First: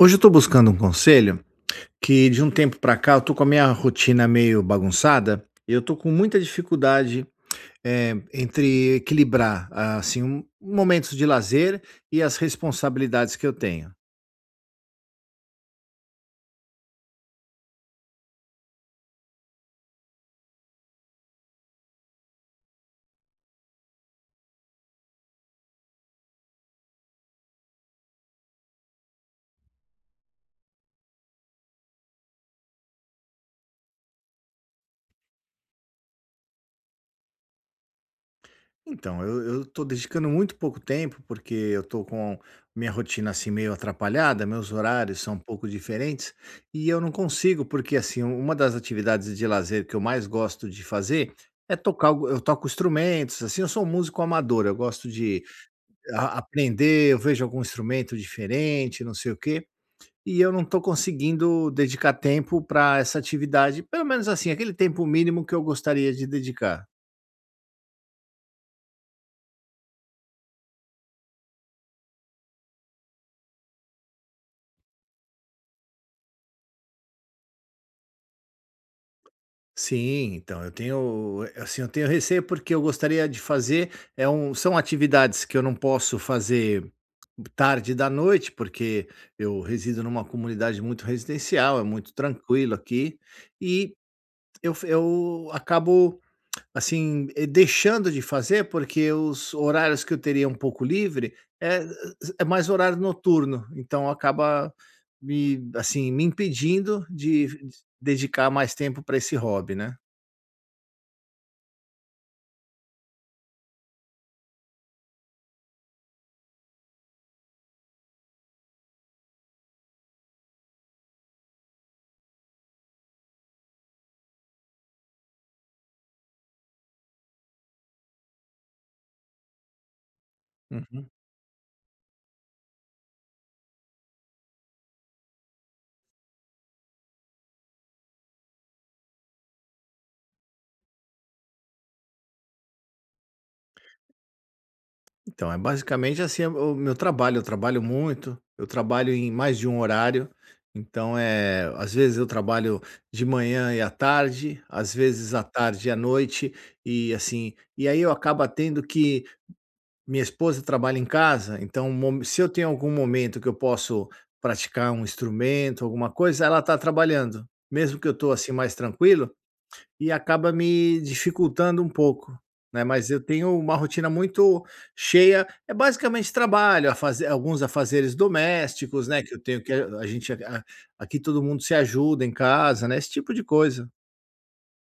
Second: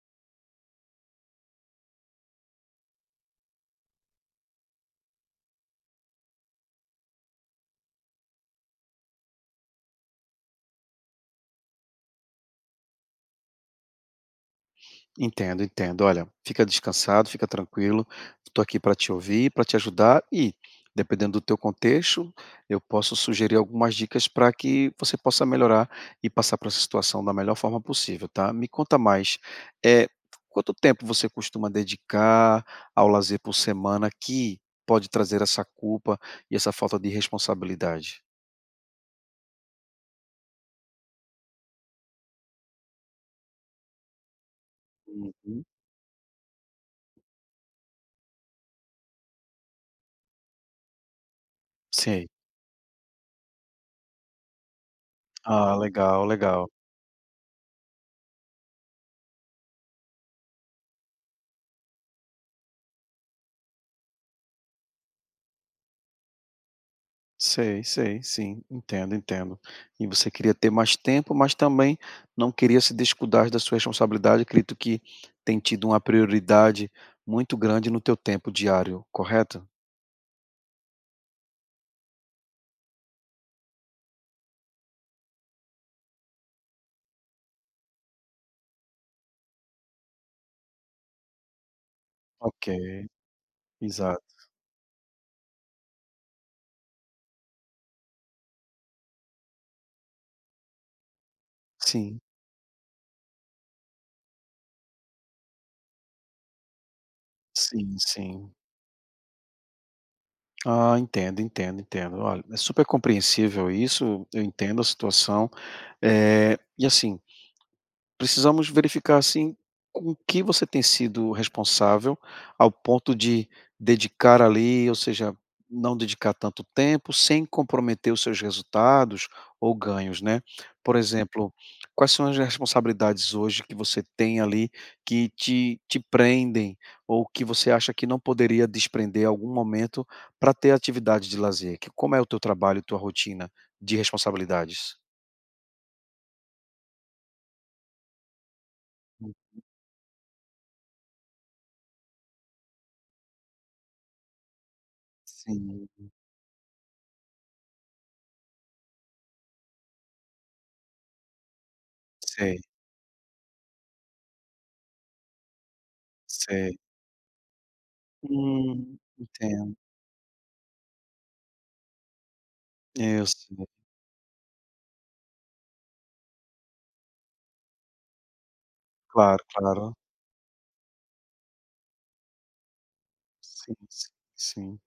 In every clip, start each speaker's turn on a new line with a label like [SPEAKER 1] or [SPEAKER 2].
[SPEAKER 1] Hoje eu estou buscando um conselho que de um tempo para cá eu estou com a minha rotina meio bagunçada e eu estou com muita dificuldade, entre equilibrar, assim, um momentos de lazer e as responsabilidades que eu tenho.
[SPEAKER 2] Entendo, entendo. Olha, fica descansado, fica tranquilo. Estou aqui para te ouvir, para te ajudar e, dependendo do teu contexto, eu posso sugerir algumas dicas para que você possa melhorar e passar por essa situação da melhor forma possível, tá? Me conta mais. É quanto tempo você costuma dedicar ao lazer por semana que pode trazer essa culpa e essa falta de responsabilidade?
[SPEAKER 1] Então, eu tô dedicando muito pouco tempo, porque eu tô com minha rotina, assim, meio atrapalhada, meus horários são um
[SPEAKER 2] Uhum.
[SPEAKER 1] pouco diferentes, e eu não consigo, porque, assim, uma das atividades de lazer que eu mais gosto de fazer é tocar
[SPEAKER 2] Sim.
[SPEAKER 1] algu eu toco instrumentos, assim, eu sou um músico amador, eu gosto de
[SPEAKER 2] Ah, legal,
[SPEAKER 1] a
[SPEAKER 2] legal.
[SPEAKER 1] aprender, eu vejo algum instrumento diferente, não sei o quê, e eu não tô conseguindo dedicar tempo para essa atividade, pelo menos, assim, aquele tempo mínimo que eu gostaria de dedicar.
[SPEAKER 2] Sei, sei, sim, entendo, entendo. E você queria ter mais tempo, mas também não queria se descuidar da sua responsabilidade, acredito que tem tido uma prioridade muito grande no teu tempo diário, correto?
[SPEAKER 1] Sim, então eu tenho, assim, eu tenho receio porque eu gostaria de fazer, são atividades que eu não posso fazer tarde da noite, porque eu resido numa comunidade muito residencial, é muito
[SPEAKER 2] Ok,
[SPEAKER 1] tranquilo aqui, e
[SPEAKER 2] exato.
[SPEAKER 1] eu acabo, assim, deixando de fazer porque os horários que eu teria um pouco livre é,
[SPEAKER 2] Sim,
[SPEAKER 1] é mais horário noturno, então acaba me, assim, me impedindo de
[SPEAKER 2] sim,
[SPEAKER 1] dedicar
[SPEAKER 2] sim.
[SPEAKER 1] mais tempo para esse hobby, né?
[SPEAKER 2] Ah, entendo, entendo, entendo. Olha, é super compreensível isso, eu entendo a situação. E assim, precisamos verificar, assim, com que você tem sido responsável, ao ponto de dedicar ali, ou seja, não dedicar tanto tempo, sem comprometer os seus resultados ou ganhos, né. Por
[SPEAKER 1] Uhum.
[SPEAKER 2] exemplo, quais são as responsabilidades hoje que você tem ali, que te prendem, ou que você acha que não poderia desprender em algum momento para ter atividade de lazer? Que como é o teu trabalho, tua rotina de responsabilidades?
[SPEAKER 1] Então, é basicamente assim é o meu trabalho. Eu trabalho muito, eu trabalho em
[SPEAKER 2] Hum,
[SPEAKER 1] mais de um horário. Então, é, às vezes eu trabalho de manhã e à tarde, às vezes à
[SPEAKER 2] sim,
[SPEAKER 1] tarde e à noite, e assim, e aí eu acabo tendo que minha esposa trabalha em casa, então se eu
[SPEAKER 2] sei,
[SPEAKER 1] tenho algum momento que eu posso praticar um instrumento, alguma coisa, ela está
[SPEAKER 2] sei.
[SPEAKER 1] trabalhando. Mesmo que eu estou assim mais tranquilo,
[SPEAKER 2] Entendo.
[SPEAKER 1] e acaba me dificultando um pouco, né, mas eu
[SPEAKER 2] Eu
[SPEAKER 1] tenho
[SPEAKER 2] sei.
[SPEAKER 1] uma rotina muito cheia, é basicamente trabalho, afaze alguns afazeres domésticos, né, que eu
[SPEAKER 2] Claro,
[SPEAKER 1] tenho que
[SPEAKER 2] claro.
[SPEAKER 1] a gente a aqui todo mundo se ajuda em casa, né, esse tipo de
[SPEAKER 2] Sim,
[SPEAKER 1] coisa.
[SPEAKER 2] sim, sim.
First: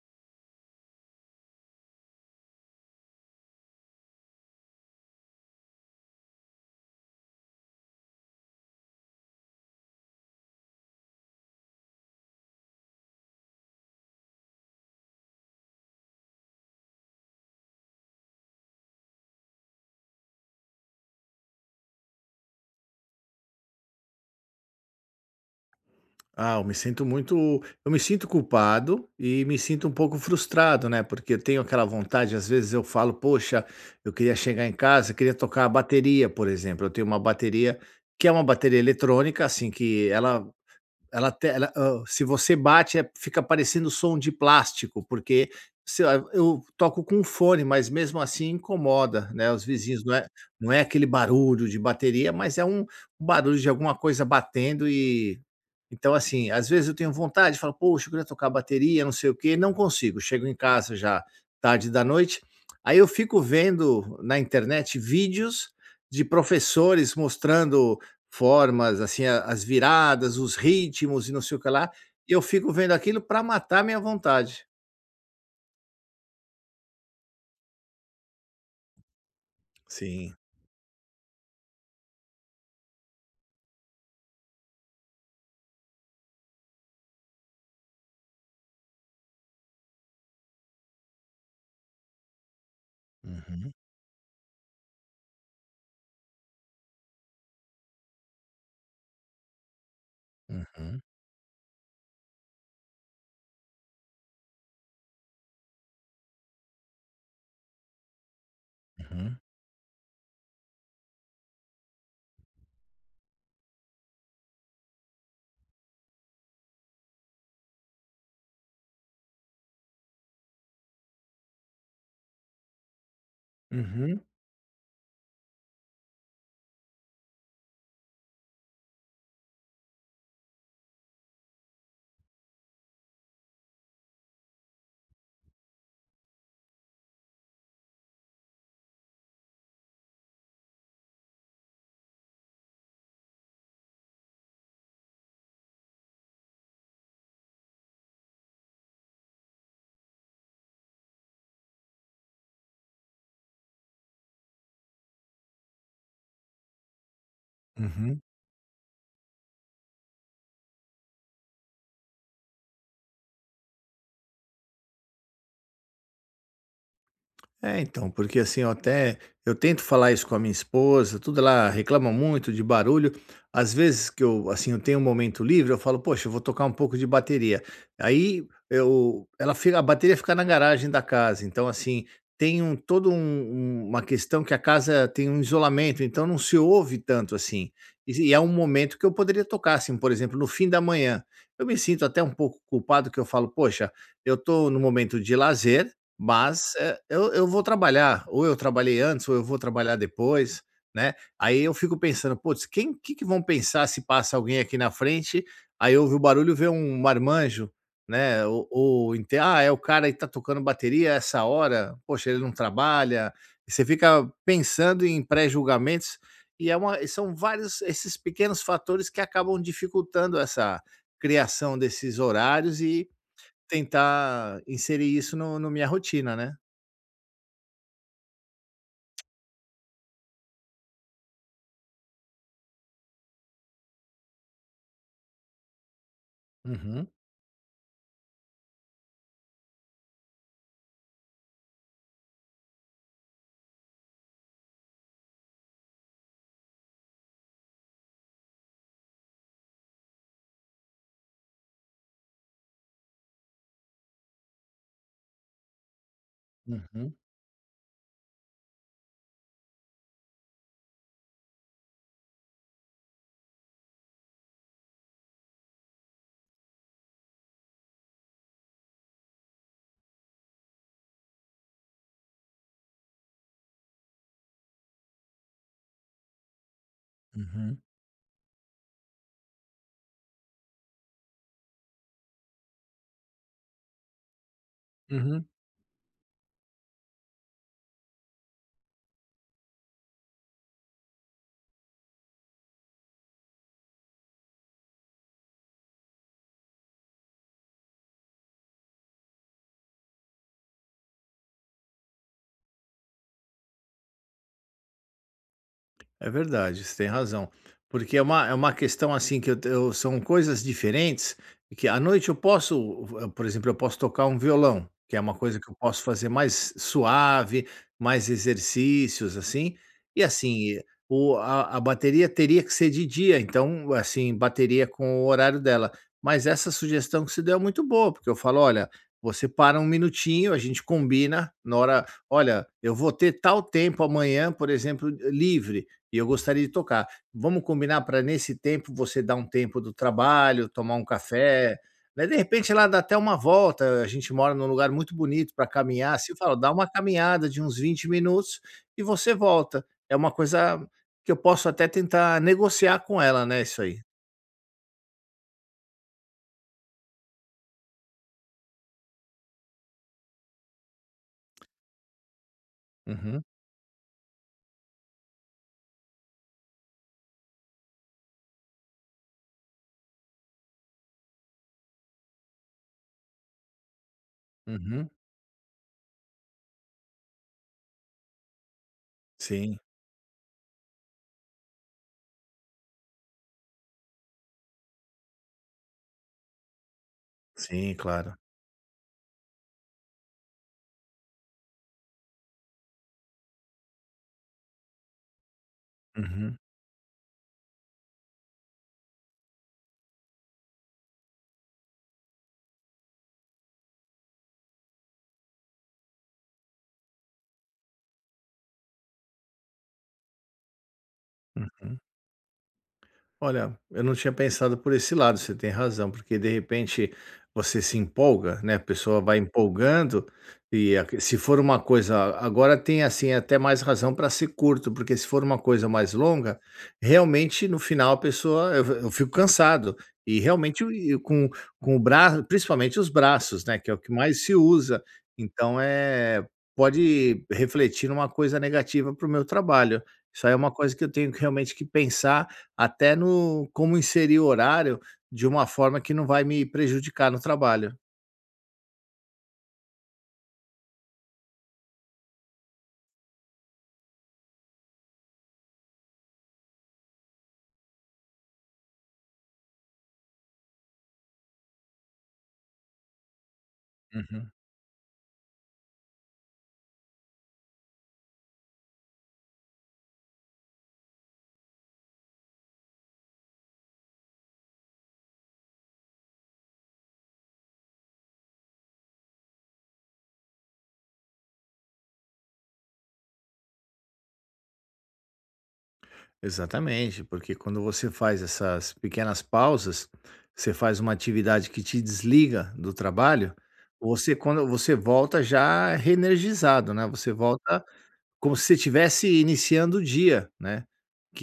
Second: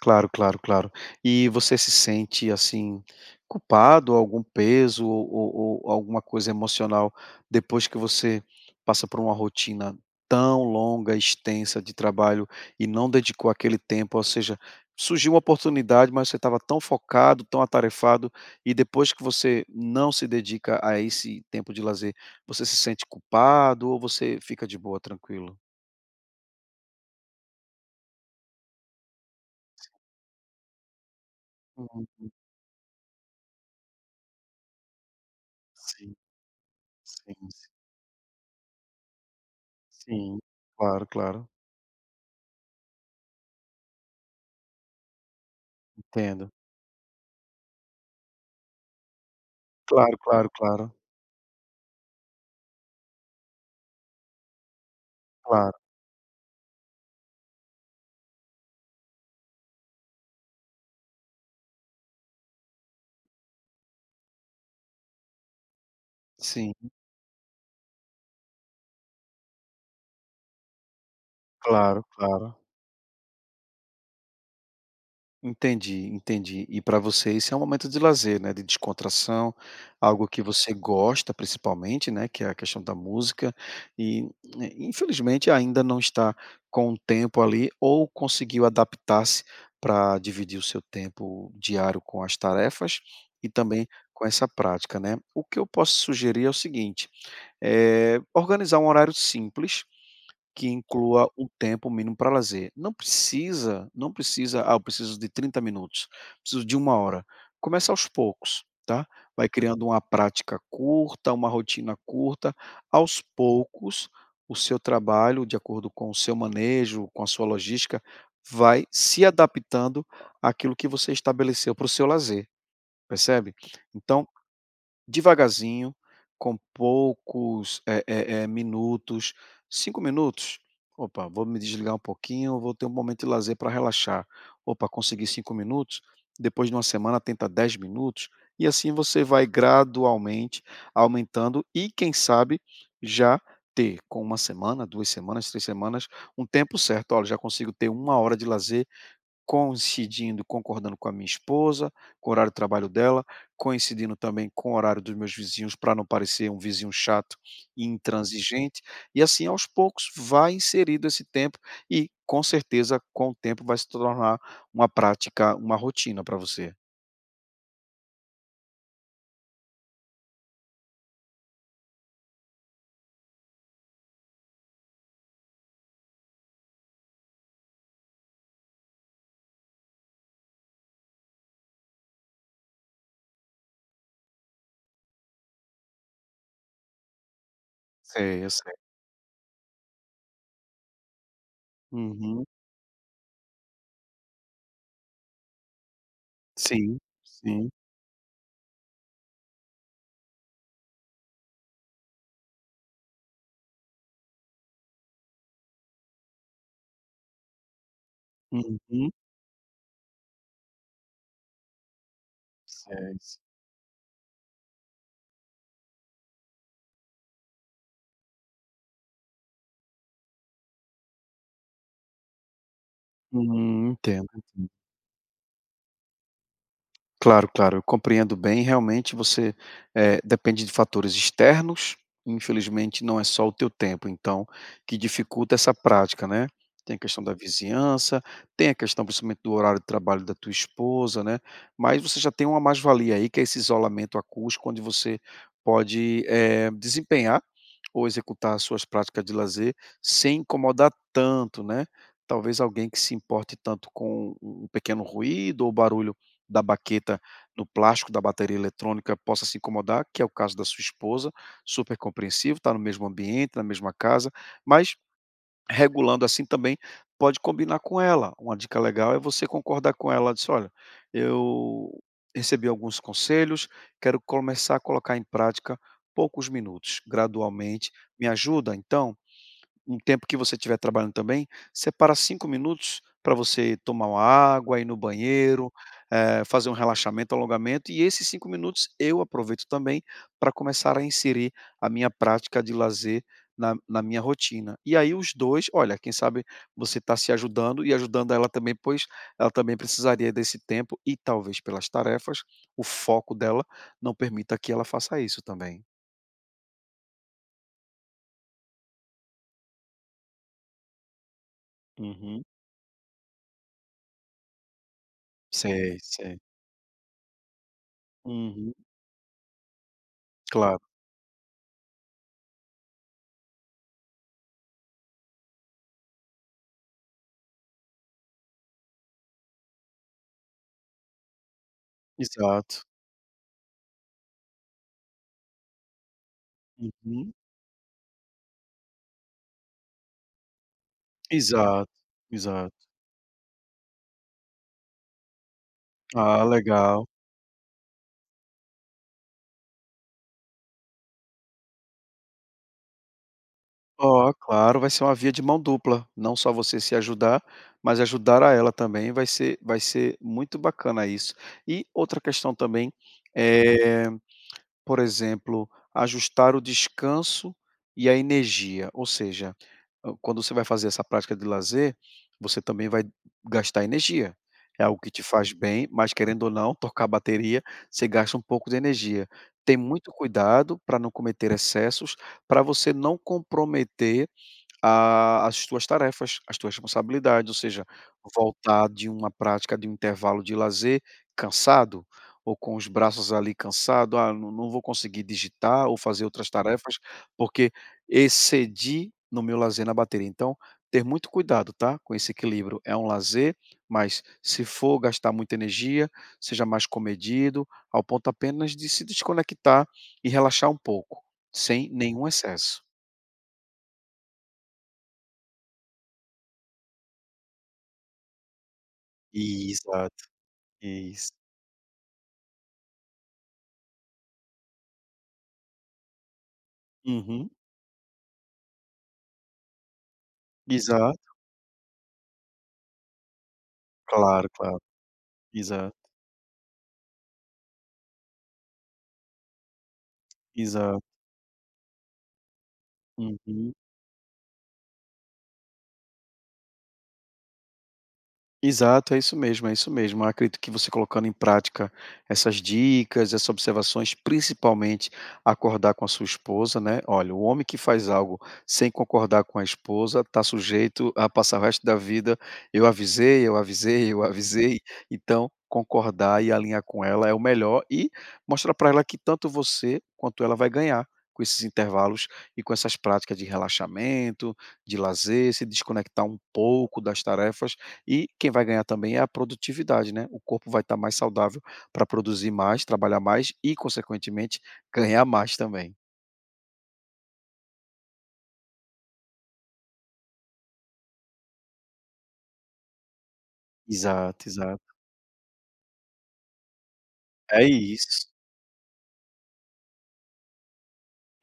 [SPEAKER 2] Claro, claro, claro. E você se sente, assim, culpado, algum peso ou alguma coisa emocional depois que você passa por uma rotina tão longa, extensa de trabalho e não dedicou aquele tempo, ou seja, surgiu uma oportunidade, mas você estava tão focado, tão atarefado e depois que você não se dedica a esse tempo de lazer, você se sente culpado ou você fica de boa, tranquilo?
[SPEAKER 1] Ah, eu me sinto culpado e me sinto um pouco frustrado, né, porque eu tenho aquela
[SPEAKER 2] Uhum.
[SPEAKER 1] vontade, às vezes eu falo: "Poxa, eu queria chegar em casa, queria tocar a
[SPEAKER 2] Sim,
[SPEAKER 1] bateria", por exemplo, eu tenho uma
[SPEAKER 2] sim,
[SPEAKER 1] bateria que é uma bateria eletrônica, assim, que
[SPEAKER 2] sim.
[SPEAKER 1] ela
[SPEAKER 2] Claro,
[SPEAKER 1] Ela,
[SPEAKER 2] claro.
[SPEAKER 1] ela, se você bate, fica parecendo som de plástico, porque
[SPEAKER 2] Entendo.
[SPEAKER 1] eu toco com um fone, mas mesmo assim incomoda, né? Os vizinhos não
[SPEAKER 2] Claro,
[SPEAKER 1] é,
[SPEAKER 2] claro,
[SPEAKER 1] não é
[SPEAKER 2] claro,
[SPEAKER 1] aquele barulho de bateria, mas é um barulho de alguma coisa batendo e
[SPEAKER 2] claro.
[SPEAKER 1] então assim, às vezes eu tenho vontade, falo, poxa, eu queria tocar bateria, não sei o quê, não consigo. Chego em casa já tarde da noite, aí eu fico vendo na internet vídeos de
[SPEAKER 2] Sim,
[SPEAKER 1] professores mostrando formas, assim, a as viradas, os ritmos e não sei o que lá,
[SPEAKER 2] claro,
[SPEAKER 1] e eu
[SPEAKER 2] claro.
[SPEAKER 1] fico vendo aquilo para matar minha vontade.
[SPEAKER 2] Entendi, entendi. E para você isso é um momento de lazer, né, de descontração, algo
[SPEAKER 1] Sim.
[SPEAKER 2] que você gosta principalmente, né, que é a questão da música, e, infelizmente ainda não está com o tempo ali ou conseguiu adaptar-se para dividir o seu tempo diário com as tarefas e
[SPEAKER 1] Uhum,
[SPEAKER 2] também com essa prática, né. O que eu posso sugerir é o seguinte, organizar um horário simples que
[SPEAKER 1] uhum,
[SPEAKER 2] inclua o tempo mínimo para lazer. Não precisa: "Ah, eu preciso de 30 minutos, preciso de uma hora". Começa aos poucos, tá.
[SPEAKER 1] uhum,
[SPEAKER 2] Vai criando uma prática curta, uma rotina curta. Aos poucos, o seu trabalho, de acordo com o seu manejo, com a sua logística, vai se adaptando àquilo que você estabeleceu para o seu lazer, percebe?
[SPEAKER 1] uhum, uhum,
[SPEAKER 2] Então, devagarzinho, com poucos, minutos, 5 minutos? "Opa, vou me desligar um pouquinho, vou ter um momento de lazer para relaxar". "Opa, consegui 5 minutos", depois de uma semana tenta 10 minutos, e assim você vai gradualmente aumentando e quem sabe já ter, com uma semana, 2 semanas, 3 semanas, um tempo certo: "Olha, já consigo ter uma hora de lazer coincidindo, concordando com a minha esposa, com o horário de trabalho dela, coincidindo também com o horário dos meus vizinhos, para não parecer um vizinho chato e
[SPEAKER 1] uhum.
[SPEAKER 2] intransigente, e assim aos poucos vai inserido esse tempo e com certeza com o tempo vai se tornar uma prática, uma rotina para você".
[SPEAKER 1] É, então, porque assim, eu tento falar isso com a minha esposa, tudo, ela reclama muito de barulho. Às vezes que eu, assim, eu tenho um momento livre, eu falo: "Poxa, eu vou tocar um pouco de bateria". Aí eu Ela fica a bateria fica na garagem da casa, então assim, tem um todo um um uma questão que a casa tem um isolamento, então não se ouve tanto assim. E é
[SPEAKER 2] Sei,
[SPEAKER 1] um
[SPEAKER 2] eu sei.
[SPEAKER 1] momento que eu poderia tocar, assim, por exemplo, no fim da manhã. Eu me sinto até um
[SPEAKER 2] Uhum.
[SPEAKER 1] pouco culpado que eu falo: "Poxa, eu tô no momento de lazer, mas,
[SPEAKER 2] Sim,
[SPEAKER 1] eu vou
[SPEAKER 2] sim.
[SPEAKER 1] trabalhar, ou eu trabalhei antes ou eu vou trabalhar depois, né". Aí eu fico pensando: "Putz, que vão pensar se passa alguém aqui na frente, aí ouve o barulho, vê um marmanjo, né,
[SPEAKER 2] Uhum.
[SPEAKER 1] é o cara e tá tocando bateria essa hora, poxa, ele não
[SPEAKER 2] Sei.
[SPEAKER 1] trabalha". E você fica pensando em pré-julgamentos, e é uma e são vários esses pequenos fatores que acabam dificultando essa criação desses horários e
[SPEAKER 2] Entendo.
[SPEAKER 1] tentar inserir isso no no minha rotina, né.
[SPEAKER 2] Claro, claro, eu compreendo bem. Realmente você, depende de fatores externos, infelizmente não é só o teu tempo, então, que dificulta essa prática, né. Tem a
[SPEAKER 1] Uhum,
[SPEAKER 2] questão da vizinhança, tem a questão principalmente do horário de trabalho da tua esposa, né, mas você já tem uma mais-valia aí, que é esse isolamento acústico, onde você pode, desempenhar ou executar as suas práticas de lazer sem incomodar tanto, né. Talvez alguém que se importe tanto com um pequeno ruído ou barulho da
[SPEAKER 1] uhum,
[SPEAKER 2] baqueta no plástico da bateria eletrônica possa se incomodar, que é o caso da sua esposa, super compreensivo, está no mesmo ambiente, na mesma casa, mas regulando assim também pode combinar com ela. Uma dica legal é você concordar com ela, diz: "Olha, eu recebi alguns conselhos, quero começar a colocar em prática poucos minutos,
[SPEAKER 1] uhum,
[SPEAKER 2] gradualmente. Me ajuda então?" Um tempo que você estiver trabalhando também, separa 5 minutos para você tomar uma água, ir no
[SPEAKER 1] uhum.
[SPEAKER 2] banheiro, fazer um relaxamento, alongamento, e esses 5 minutos eu aproveito também para começar a inserir a minha prática de lazer na minha rotina. E aí os dois, olha, quem sabe você está se ajudando e ajudando ela também, pois ela também precisaria desse tempo e talvez pelas tarefas, o foco dela não permita que ela faça isso também.
[SPEAKER 1] É verdade, você tem razão. Porque é uma É uma questão, assim, que eu são coisas diferentes, que à noite eu
[SPEAKER 2] Uhum.
[SPEAKER 1] posso, v por exemplo, eu posso tocar um violão, que é uma coisa que eu
[SPEAKER 2] Sei,
[SPEAKER 1] posso fazer
[SPEAKER 2] sei.
[SPEAKER 1] mais suave, mais
[SPEAKER 2] Uhum.
[SPEAKER 1] exercícios, assim. E, assim,
[SPEAKER 2] Claro,
[SPEAKER 1] eh, o a bateria teria que ser de dia, então, assim, bateria com o horário dela. Mas essa sugestão que você deu é muito boa, porque eu falo: "Olha, você para um minutinho, a gente combina na hora: 'Olha,
[SPEAKER 2] exato.
[SPEAKER 1] eu vou ter tal tempo amanhã, por exemplo, livre'". E eu gostaria de tocar.
[SPEAKER 2] Uhum.
[SPEAKER 1] Vamos combinar para nesse tempo você dar um tempo do trabalho, tomar um café,
[SPEAKER 2] Exato,
[SPEAKER 1] né, de
[SPEAKER 2] exato.
[SPEAKER 1] repente ela dá até uma volta, a gente mora num lugar muito bonito para caminhar, assim, eu
[SPEAKER 2] Ah,
[SPEAKER 1] falo: "Dá uma
[SPEAKER 2] legal.
[SPEAKER 1] caminhada de uns 20 minutos e você volta". É uma coisa que eu posso até tentar negociar com ela, né, isso aí.
[SPEAKER 2] Ó, claro, vai ser uma via de mão dupla, não só você se ajudar, mas ajudar a ela também, vai ser muito bacana isso. E outra questão também,
[SPEAKER 1] Uhum,
[SPEAKER 2] eh por exemplo, ajustar o descanso e a energia, ou seja, quando você vai fazer essa prática de lazer, você também vai gastar energia. É algo que
[SPEAKER 1] uhum.
[SPEAKER 2] te faz bem, mas querendo ou não, tocar a bateria, você gasta um pouco de energia. Tem
[SPEAKER 1] Sim,
[SPEAKER 2] muito cuidado para não cometer excessos, para você não comprometer a as tuas tarefas, as tuas responsabilidades, ou seja,
[SPEAKER 1] sim, claro.
[SPEAKER 2] voltar de uma prática, de um intervalo de lazer cansado, ou com os braços ali cansado: "Ah, não vou conseguir digitar ou fazer outras
[SPEAKER 1] Uhum,
[SPEAKER 2] tarefas, porque excedi no meu lazer na bateria". Então, ter muito cuidado, tá, com esse equilíbrio. É um lazer, mas se for gastar muita energia, seja mais comedido, ao ponto apenas de se desconectar e relaxar um pouco, sem
[SPEAKER 1] uhum.
[SPEAKER 2] nenhum excesso.
[SPEAKER 1] Olha, eu não tinha pensado por esse lado, você tem razão, porque de repente você se empolga, né? A pessoa vai
[SPEAKER 2] Exato,
[SPEAKER 1] empolgando e
[SPEAKER 2] isso.
[SPEAKER 1] se for uma coisa, agora tem assim até mais razão para ser curto, porque se for uma coisa mais longa,
[SPEAKER 2] Uhum.
[SPEAKER 1] realmente no final eu fico cansado e realmente
[SPEAKER 2] Exato.
[SPEAKER 1] com o braço, principalmente os braços, né? Que é o que mais
[SPEAKER 2] Claro,
[SPEAKER 1] se
[SPEAKER 2] claro.
[SPEAKER 1] usa. Então
[SPEAKER 2] Exato,
[SPEAKER 1] é pode refletir numa coisa negativa para o meu trabalho. Isso aí é uma coisa
[SPEAKER 2] exato.
[SPEAKER 1] que eu tenho que realmente que pensar até no
[SPEAKER 2] Uhum.
[SPEAKER 1] como inserir o horário de uma forma que não vai me prejudicar no trabalho.
[SPEAKER 2] Exato, é isso mesmo, é isso mesmo. Eu acredito que você, colocando em prática essas dicas, essas observações, principalmente acordar com a sua esposa, né? Olha, o homem que faz algo sem concordar com a esposa está sujeito a passar o resto da vida. Eu avisei, eu avisei, eu
[SPEAKER 1] Uhum.
[SPEAKER 2] avisei. Então, concordar e alinhar com ela é o melhor e mostrar para ela que tanto você quanto ela vai ganhar. Com esses intervalos e com essas práticas de relaxamento, de lazer, se desconectar um pouco das tarefas, e quem vai ganhar também é a produtividade, né. O corpo vai estar mais saudável para produzir mais, trabalhar mais e, consequentemente, ganhar mais também.
[SPEAKER 1] Exatamente, porque quando você faz essas pequenas pausas, você faz uma atividade que te desliga do trabalho, você
[SPEAKER 2] Exato,
[SPEAKER 1] quando
[SPEAKER 2] exato.
[SPEAKER 1] você volta já reenergizado, né, você
[SPEAKER 2] É
[SPEAKER 1] volta
[SPEAKER 2] isso.
[SPEAKER 1] como se você tivesse iniciando o dia, né,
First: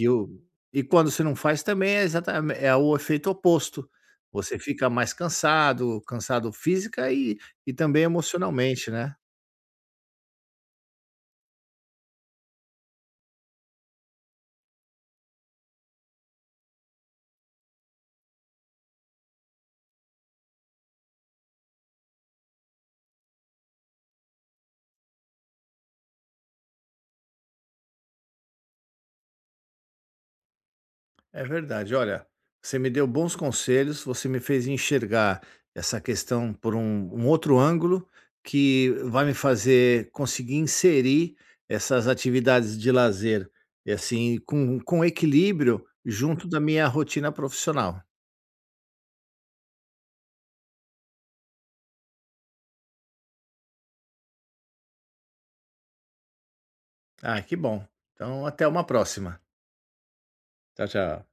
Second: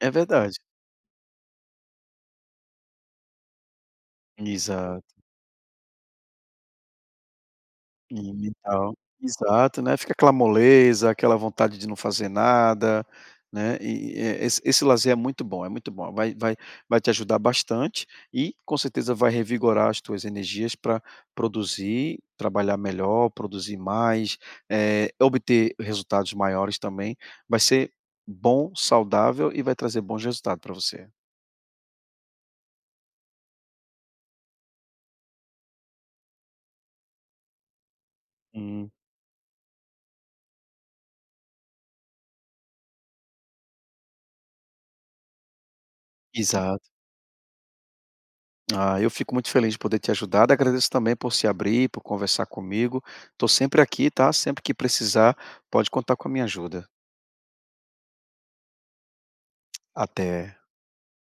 [SPEAKER 2] É
[SPEAKER 1] o
[SPEAKER 2] verdade.
[SPEAKER 1] e quando você não faz também é exatame é o efeito oposto, você fica mais
[SPEAKER 2] Exato.
[SPEAKER 1] cansado, cansado física e também
[SPEAKER 2] E
[SPEAKER 1] emocionalmente,
[SPEAKER 2] mental.
[SPEAKER 1] né.
[SPEAKER 2] Exato, né, fica aquela moleza, aquela vontade de não fazer nada, né, e esse lazer é muito bom, vai te ajudar bastante e com certeza vai revigorar as tuas energias para produzir, trabalhar melhor, produzir mais, obter resultados maiores também, vai ser bom, saudável e vai trazer bons resultados para você.
[SPEAKER 1] É verdade. Olha, você me deu bons conselhos, você me fez enxergar essa questão por um outro ângulo
[SPEAKER 2] Hum,
[SPEAKER 1] que vai me fazer conseguir inserir essas atividades de lazer e assim com equilíbrio junto da
[SPEAKER 2] exato.
[SPEAKER 1] minha rotina profissional.
[SPEAKER 2] Ah, eu fico muito feliz de poder te ajudar. Agradeço também por se abrir, por conversar comigo. Estou sempre aqui, tá? Sempre que precisar, pode contar com a minha ajuda.
[SPEAKER 1] Ah, que bom. Então, até uma próxima.
[SPEAKER 2] Até.
[SPEAKER 1] Tchau, tchau.